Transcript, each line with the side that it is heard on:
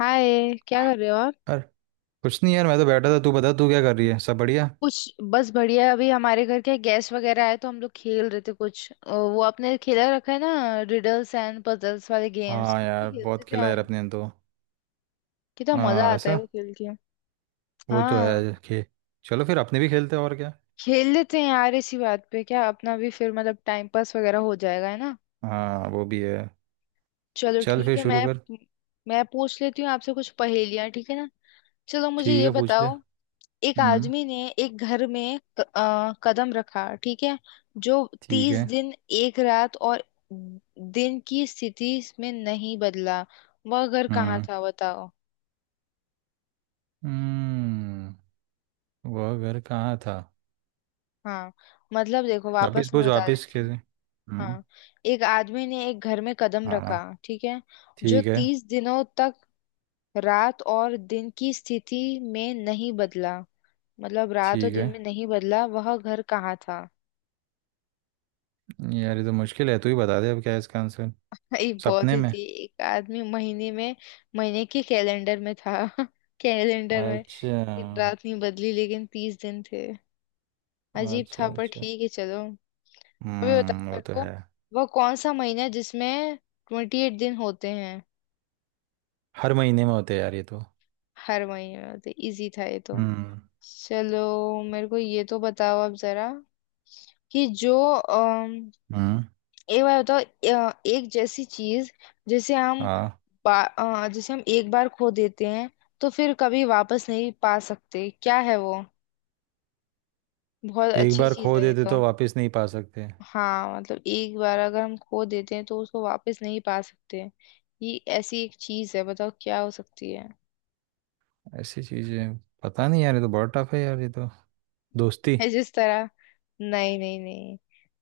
left: हाय, क्या कर रहे हो आप।
right: यार कुछ नहीं यार, मैं तो बैठा था। तू बता, तू क्या कर रही है? सब बढ़िया?
left: कुछ बस बढ़िया। अभी हमारे घर के गेस्ट वगैरह आए तो हम लोग खेल रहे थे कुछ। वो आपने खेला रखा है ना, रिडल्स एंड पजल्स वाले गेम्स
right: हाँ
left: कितने
right: यार,
left: खेलते
right: बहुत
left: थे
right: खेला यार
left: हम।
right: अपने तो।
left: कितना मजा
right: हाँ
left: आता है वो
right: ऐसा।
left: खेल के।
right: वो तो
left: हाँ।
right: है खे चलो, फिर अपने भी खेलते हैं और क्या।
left: खेल लेते हैं यार इसी बात पे। क्या अपना भी फिर मतलब टाइम पास वगैरह हो जाएगा है ना।
right: हाँ वो भी है।
left: चलो
right: चल
left: ठीक
right: फिर
left: है।
right: शुरू
left: मैं
right: कर।
left: मैं पूछ लेती हूँ आपसे कुछ पहेलियाँ, ठीक है ना। चलो, मुझे
right: ठीक
left: ये
right: है पूछ ले।
left: बताओ। एक
right: हम्म।
left: आदमी ने एक घर में कदम रखा, ठीक है। जो
right: ठीक
left: 30
right: है।
left: दिन एक रात और दिन की स्थिति में नहीं बदला, वह घर कहाँ
right: हम्म।
left: था बताओ।
right: हम्म। वो घर कहाँ था?
left: हाँ, मतलब देखो,
right: वापिस
left: वापस मैं
right: पूछ,
left: बता
right: वापिस
left: देती
right: खेल।
left: हूँ।
right: हम्म।
left: हाँ, एक आदमी ने एक घर में कदम
right: हाँ,
left: रखा, ठीक है। जो
right: ठीक है।
left: तीस दिनों तक रात और दिन की स्थिति में नहीं बदला, मतलब रात और
right: ठीक
left: दिन
right: है
left: में नहीं बदला, वह घर कहाँ था।
right: यार, ये तो मुश्किल है। तू ही बता दे अब, क्या है इसका आंसर?
left: ये बहुत
right: सपने
left: ही
right: में?
left: थी। एक आदमी महीने में, महीने के कैलेंडर में था। कैलेंडर में
right: अच्छा
left: दिन रात नहीं बदली लेकिन 30 दिन थे। अजीब था
right: अच्छा।
left: पर
right: अच्छा,
left: ठीक है चलो। अभी बताओ
right: वो
left: मेरे
right: तो
left: को,
right: है।
left: वो कौन सा महीना है जिसमें 28 दिन होते हैं।
right: हर महीने में होते हैं यार ये तो।
left: हर महीने में होते, इजी था ये तो।
right: हम्म।
left: चलो, मेरे को ये तो बताओ आप जरा, कि जो
right: हम्म।
left: एक बार बताओ एक जैसी चीज जिसे हम
right: हाँ।
left: जिसे हम एक बार खो देते हैं तो फिर कभी वापस नहीं पा सकते, क्या है वो। बहुत
right: एक
left: अच्छी
right: बार
left: चीज
right: खो
left: है ये
right: देते
left: तो।
right: तो वापस नहीं पा सकते?
left: हाँ, मतलब एक बार अगर हम खो देते हैं तो उसको वापस नहीं पा सकते। ये ऐसी एक चीज है, बताओ क्या हो सकती है।
right: ऐसी चीजें। पता नहीं यार, ये तो बहुत टफ है यार ये तो। दोस्ती।
left: है जिस तरह। नहीं नहीं नहीं,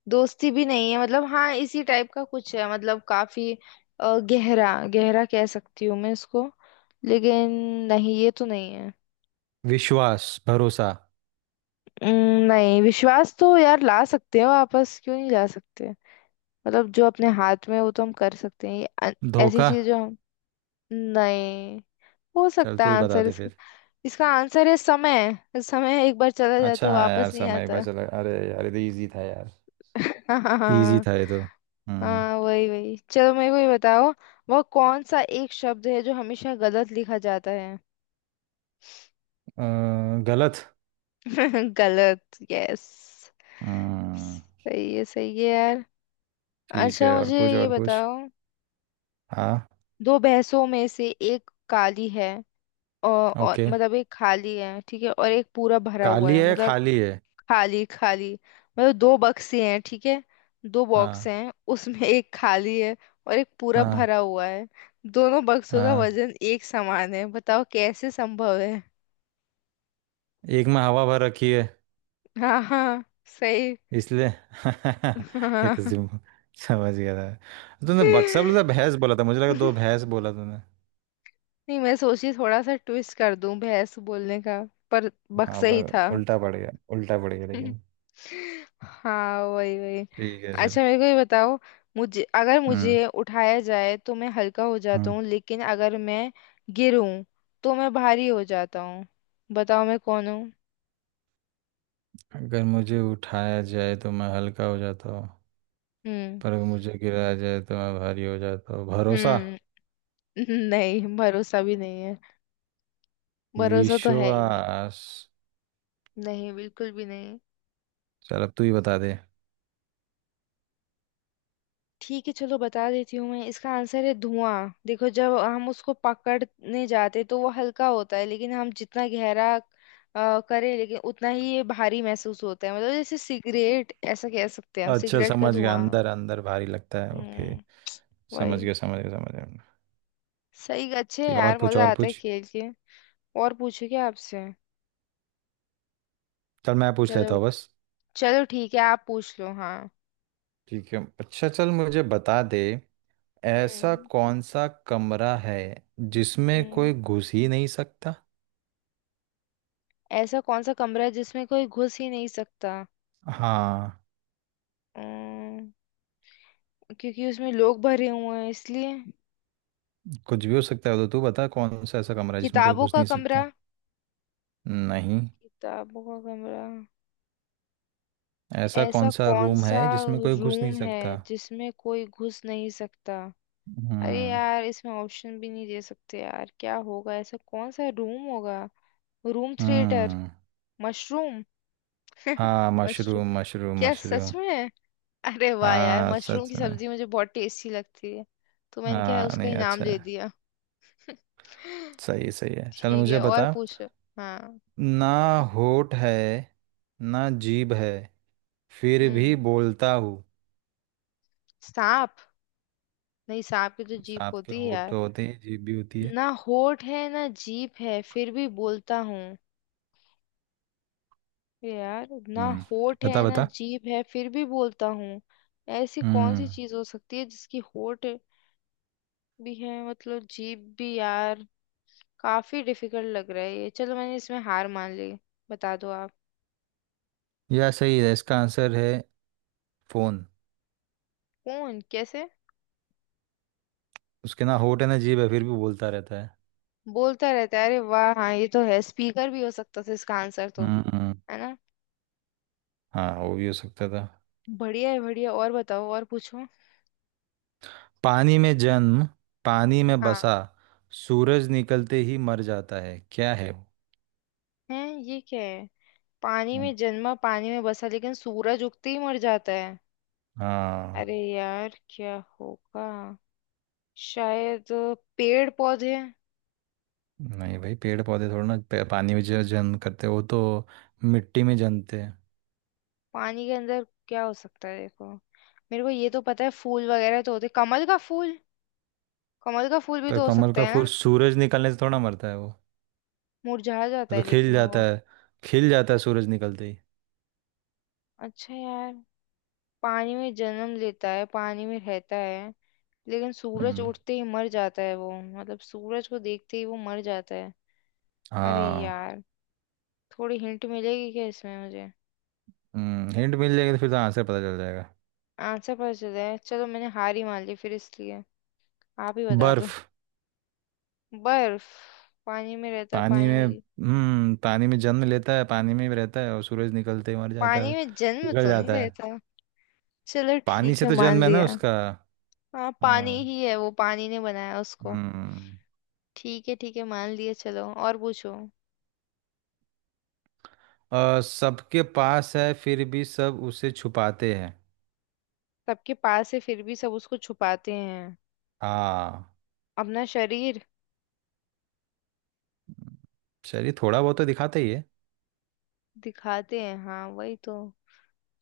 left: दोस्ती भी नहीं है। मतलब हाँ, इसी टाइप का कुछ है, मतलब काफी गहरा, गहरा कह सकती हूँ मैं इसको, लेकिन नहीं, ये तो नहीं है।
right: विश्वास? भरोसा?
left: उम, नहीं, विश्वास तो यार ला सकते हैं वापस, क्यों नहीं ला सकते। मतलब जो अपने हाथ में है, वो तो हम कर सकते हैं। ये अन- ऐसी
right: धोखा?
left: चीज जो हम। नहीं। हो
right: चल
left: सकता
right: तू
left: है
right: ही बता
left: आंसर
right: दे
left: इसका।
right: फिर।
left: इसका आंसर है समय। समय एक बार चला जाता
right: अच्छा,
left: है,
right: हाँ यार
left: वापस नहीं
right: समय
left: आता।
right: बच लग अरे यार, ये तो इजी था यार। इजी
left: हाँ,
right: था ये तो। हम्म।
left: हाँ वही वही। चलो मेरे को ये बताओ, वह कौन सा एक शब्द है जो हमेशा गलत लिखा जाता है।
right: गलत।
left: गलत, यस।
right: हम्म।
left: सही है, सही है यार।
right: ठीक
left: अच्छा,
right: है, और
left: मुझे
right: पूछ
left: ये
right: और पूछ।
left: बताओ।
right: हाँ।
left: दो भैंसों में से एक काली है, और
right: ओके।
left: मतलब एक खाली है, ठीक है, और एक पूरा भरा हुआ
right: काली
left: है,
right: है,
left: मतलब
right: खाली है?
left: खाली खाली। मतलब दो बक्से हैं, ठीक है। दो बॉक्स
right: हाँ।
left: हैं उसमें, एक खाली है और एक पूरा
right: हाँ।
left: भरा हुआ है। दोनों बक्सों का
right: हाँ,
left: वजन एक समान है, बताओ कैसे संभव है।
right: एक में हवा भर रखी है।
left: हाँ, हाँ सही।
right: इसलिए ये तो
left: हाँ।
right: सिम समझ गया था। तूने बक्सा बोला था, भैंस बोला था, मुझे लगा दो भैंस बोला तूने।
left: नहीं, मैं सोची थोड़ा सा ट्विस्ट कर दूं भैंस बोलने का, पर
right: हाँ,
left: बक्सा ही
right: पर
left: था।
right: उल्टा पड़ गया, उल्टा पड़ गया लेकिन।
left: हाँ वही वही।
right: ठीक है चल।
left: अच्छा मेरे को ये बताओ। मुझे, अगर
right: हम्म।
left: मुझे उठाया जाए तो मैं हल्का हो जाता
right: हम्म।
left: हूँ, लेकिन अगर मैं गिरूं तो मैं भारी हो जाता हूँ। बताओ मैं कौन हूँ।
right: अगर मुझे उठाया जाए तो मैं हल्का हो जाता हूँ।
left: हम्म।
right: पर अगर मुझे गिराया जाए तो मैं भारी हो जाता हूँ। भरोसा?
left: हम्म। नहीं, भरोसा भी नहीं है। भरोसा तो है ही नहीं।
right: विश्वास?
left: नहीं, बिल्कुल भी नहीं।
right: चल, अब तू ही बता दे।
left: ठीक है चलो, बता देती हूँ मैं। इसका आंसर है धुआं। देखो जब हम उसको पकड़ने जाते तो वो हल्का होता है, लेकिन हम जितना गहरा करें लेकिन उतना ही ये भारी महसूस होता है। मतलब जैसे सिगरेट, ऐसा कह सकते हैं, हम
right: अच्छा,
left: सिगरेट का
right: समझ गया।
left: धुआं।
right: अंदर अंदर भारी लगता है। ओके।
left: हम्म।
right: समझ
left: वही।
right: गया, समझ गया, समझ गया।
left: सही। अच्छे हैं
right: ठीक है, और
left: यार,
right: पूछ
left: मजा
right: और
left: आता है
right: पूछ।
left: खेल के। और पूछो क्या आपसे।
right: चल मैं पूछ
left: चलो।
right: लेता हूँ बस।
left: चलो ठीक है, आप पूछ लो। हाँ।
right: ठीक है, अच्छा चल मुझे बता दे। ऐसा
left: हम्म।
right: कौन सा कमरा है जिसमें
left: हम्म।
right: कोई घुस ही नहीं सकता?
left: ऐसा कौन सा कमरा है जिसमें कोई घुस ही नहीं सकता।
right: हाँ।
left: अम्म, क्योंकि उसमें लोग भरे हुए हैं इसलिए।
right: कुछ भी हो सकता है, तो तू बता कौन सा ऐसा कमरा है जिसमें कोई
left: किताबों
right: घुस
left: का
right: नहीं
left: कमरा।
right: सकता? नहीं।
left: किताबों का कमरा।
right: ऐसा
left: ऐसा
right: कौन सा
left: कौन
right: रूम
left: सा
right: है जिसमें कोई घुस नहीं
left: रूम है
right: सकता?
left: जिसमें कोई घुस नहीं सकता। अरे
right: हम्म।
left: यार, इसमें ऑप्शन भी नहीं दे सकते यार, क्या होगा ऐसा कौन सा रूम होगा। Room theatre.
right: हम्म।
left: मशरूम।
right: हाँ
left: मशरूम,
right: मशरूम, मशरूम,
left: क्या सच
right: मशरूम।
left: में। अरे वाह यार,
right: हाँ,
left: मशरूम
right: सच
left: की
right: में।
left: सब्जी मुझे बहुत टेस्टी लगती है, तो मैंने क्या
right: हाँ
left: उसका
right: नहीं,
left: ही नाम
right: अच्छा
left: ले
right: है,
left: दिया।
right: सही है, सही है, चल
left: ठीक है
right: मुझे
left: और
right: बता।
left: पूछ। हाँ।
right: ना होठ है, ना जीभ है, फिर भी
left: हम्म।
right: बोलता हूँ।
left: सांप। नहीं, सांप की तो जीभ
right: सांप के
left: होती है
right: होंठ
left: यार।
right: तो होते हैं, जीभ भी होती है।
left: ना होठ है ना जीभ है फिर भी बोलता हूँ। यार, ना
right: हम्म।
left: होठ
right: बता
left: है ना
right: बता।
left: जीभ है फिर भी बोलता हूँ। ऐसी कौन
right: हम्म।
left: सी चीज हो सकती है जिसकी होठ भी है, मतलब जीभ भी। यार, काफी डिफिकल्ट लग रहा है ये। चलो मैंने इसमें हार मान ली, बता दो आप।
right: यह सही है, इसका आंसर है फोन।
left: कौन, कैसे।
right: उसके ना होंठ है, ना जीभ है, फिर भी बोलता रहता है।
left: बोलता रहता है, अरे वाह, हाँ ये तो है, स्पीकर भी हो सकता था इसका आंसर तो।
right: हम्म।
left: है ना।
right: हाँ, वो भी हो सकता था।
left: बढ़िया है बढ़िया, और बताओ और पूछो।
right: पानी में जन्म, पानी में
left: हाँ।
right: बसा, सूरज निकलते ही मर जाता है। क्या है वो?
left: है। ये क्या है। पानी
right: हम्म।
left: में जन्मा, पानी में बसा, लेकिन सूरज उगते ही मर जाता है।
right: हाँ।
left: अरे यार क्या होगा, शायद पेड़ पौधे।
right: नहीं भाई, पेड़ पौधे थोड़ा ना। पानी में जो जन्म करते हैं, वो तो मिट्टी में जन्मते हैं।
left: पानी के अंदर क्या हो सकता है देखो। मेरे को ये तो पता है, फूल वगैरह तो होते, कमल का फूल। कमल का फूल भी
right: पर
left: तो हो
right: कमल
left: सकता
right: का
left: है
right: फूल
left: ना।
right: सूरज निकलने से थोड़ा मरता है वो?
left: मुरझा जाता
right: वो तो
left: है
right: खिल
left: लेकिन
right: जाता
left: वो।
right: है। खिल जाता है सूरज निकलते ही।
left: अच्छा यार, पानी में जन्म लेता है, पानी में रहता है, लेकिन सूरज
right: हम्म।
left: उठते ही मर जाता है वो, मतलब सूरज को देखते ही वो मर जाता है। अरे
right: हाँ।
left: यार, थोड़ी हिंट मिलेगी क्या इसमें मुझे।
right: हिंट मिल जाएगी तो फिर तो आंसर पता चल जाएगा।
left: आंसर पता चल है, चलो मैंने हार ही मान ली फिर इसलिए, आप ही बता दो।
right: बर्फ।
left: बर्फ। पानी में रहता, पानी में जी,
right: पानी में जन्म लेता है, पानी में ही रहता है और सूरज निकलते ही मर जाता
left: पानी
right: है।
left: में जन्म
right: पिघल
left: तो नहीं
right: जाता है।
left: रहता। चलो
right: पानी
left: ठीक
right: से
left: है,
right: तो
left: मान
right: जन्म है ना
left: लिया।
right: उसका।
left: हाँ पानी
right: हाँ।
left: ही है वो, पानी ने बनाया उसको।
right: हम्म।
left: ठीक है, ठीक है मान लिए, चलो और पूछो।
right: सबके पास है फिर भी सब उसे छुपाते हैं।
left: सबके पास है फिर भी सब उसको छुपाते हैं।
right: हाँ।
left: अपना शरीर।
right: चलिए, थोड़ा बहुत तो दिखाते ही है।
left: दिखाते हैं, हाँ वही तो।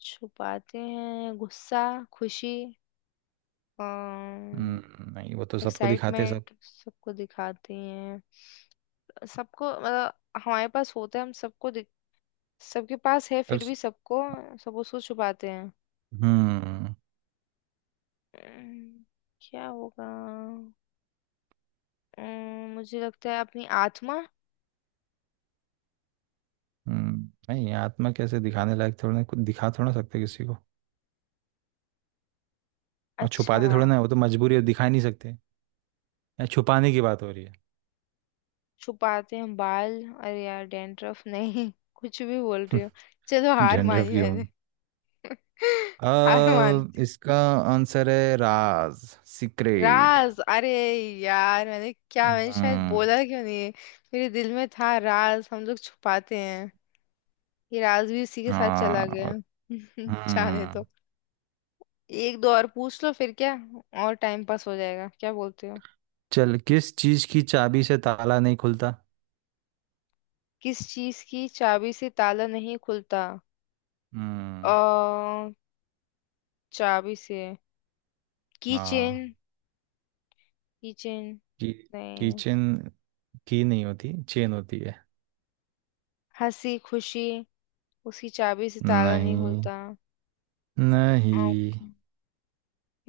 left: छुपाते हैं गुस्सा, खुशी, एक्साइटमेंट।
right: हम्म, नहीं, वो तो सबको दिखाते हैं सब।
left: सबको दिखाते हैं। सबको मतलब हमारे पास होता है, हम सबको दिख-। सबके पास है
right: पर-
left: फिर भी सबको, सब उसको छुपाते हैं।
right: हम्म।
left: अम्म, क्या होगा। मुझे लगता है अपनी आत्मा।
right: नहीं, आत्मा कैसे? दिखाने लायक थोड़ा ना कुछ, दिखा थोड़ा ना सकते किसी को। और छुपा
left: अच्छा।
right: दे थोड़ा ना, वो तो मजबूरी है, दिखा ही नहीं सकते यहाँ। छुपाने की बात हो रही है।
left: छुपाते हैं बाल। अरे यार डैंड्रफ, नहीं कुछ भी बोल रही हो। चलो हार
right: डैंड्रफ
left: मानी
right: की
left: मैंने।
right: होंगी।
left: हार मान।
right: इसका आंसर है राज, सीक्रेट।
left: राज। अरे यार, मैंने क्या, मैंने शायद
right: हम्म।
left: बोला क्यों नहीं। मेरे दिल में था राज हम लोग छुपाते हैं। ये राज भी उसी के साथ चला गया।
right: हाँ।
left: जाने दो।
right: हम्म।
left: एक दो और पूछ लो फिर क्या, और टाइम पास हो जाएगा, क्या बोलते हो।
right: चल, किस चीज की चाबी से ताला नहीं खुलता?
left: किस चीज की चाबी से ताला नहीं खुलता। अ
right: हम्म।
left: चाबी से की चेन।
right: हाँ।
left: की चेन
right: की
left: नहीं।
right: किचन। की नहीं होती, चेन होती है।
left: हंसी खुशी उसकी चाबी से ताला नहीं
right: नहीं,
left: खुलता। आँख-,
right: नहीं।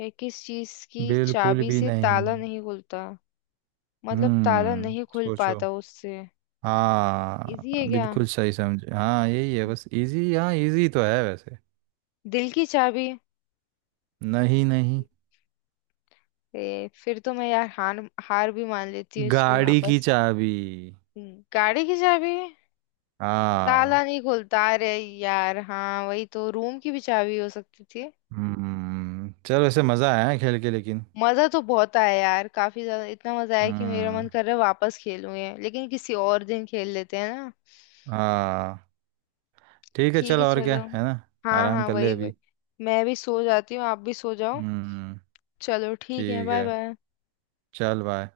left: ये किस चीज की
right: बिल्कुल
left: चाबी
right: भी
left: से
right: नहीं।
left: ताला नहीं खुलता, मतलब ताला नहीं खुल
right: सोचो।
left: पाता उससे।
right: हाँ
left: इजी है क्या,
right: बिल्कुल, सही समझे। हाँ यही है बस, इजी। हाँ, इजी तो है वैसे।
left: दिल की चाबी।
right: नहीं, नहीं।
left: फिर तो मैं यार हार, हार भी मान लेती हूँ इसमें
right: गाड़ी की
left: वापस।
right: चाबी।
left: गाड़ी की चाबी।
right: हाँ।
left: ताला नहीं खुलता, अरे यार हाँ, वही तो रूम की भी चाबी हो सकती थी।
right: हम्म। चलो, ऐसे मज़ा आया है खेल के लेकिन।
left: मजा तो बहुत आया यार, काफी ज्यादा, इतना मजा आया कि मेरा मन
right: हम्म।
left: कर रहा है वापस खेलूं ये, लेकिन किसी और दिन खेल लेते हैं ना।
right: हाँ। ठीक है
left: ठीक
right: चल,
left: है
right: और क्या
left: चलो।
right: है ना।
left: हाँ
right: आराम
left: हाँ
right: कर ले
left: वही वही।
right: अभी।
left: मैं भी सो जाती हूँ, आप भी सो जाओ।
right: हम्म।
left: चलो ठीक है,
right: ठीक
left: बाय
right: है,
left: बाय।
right: चल बाय।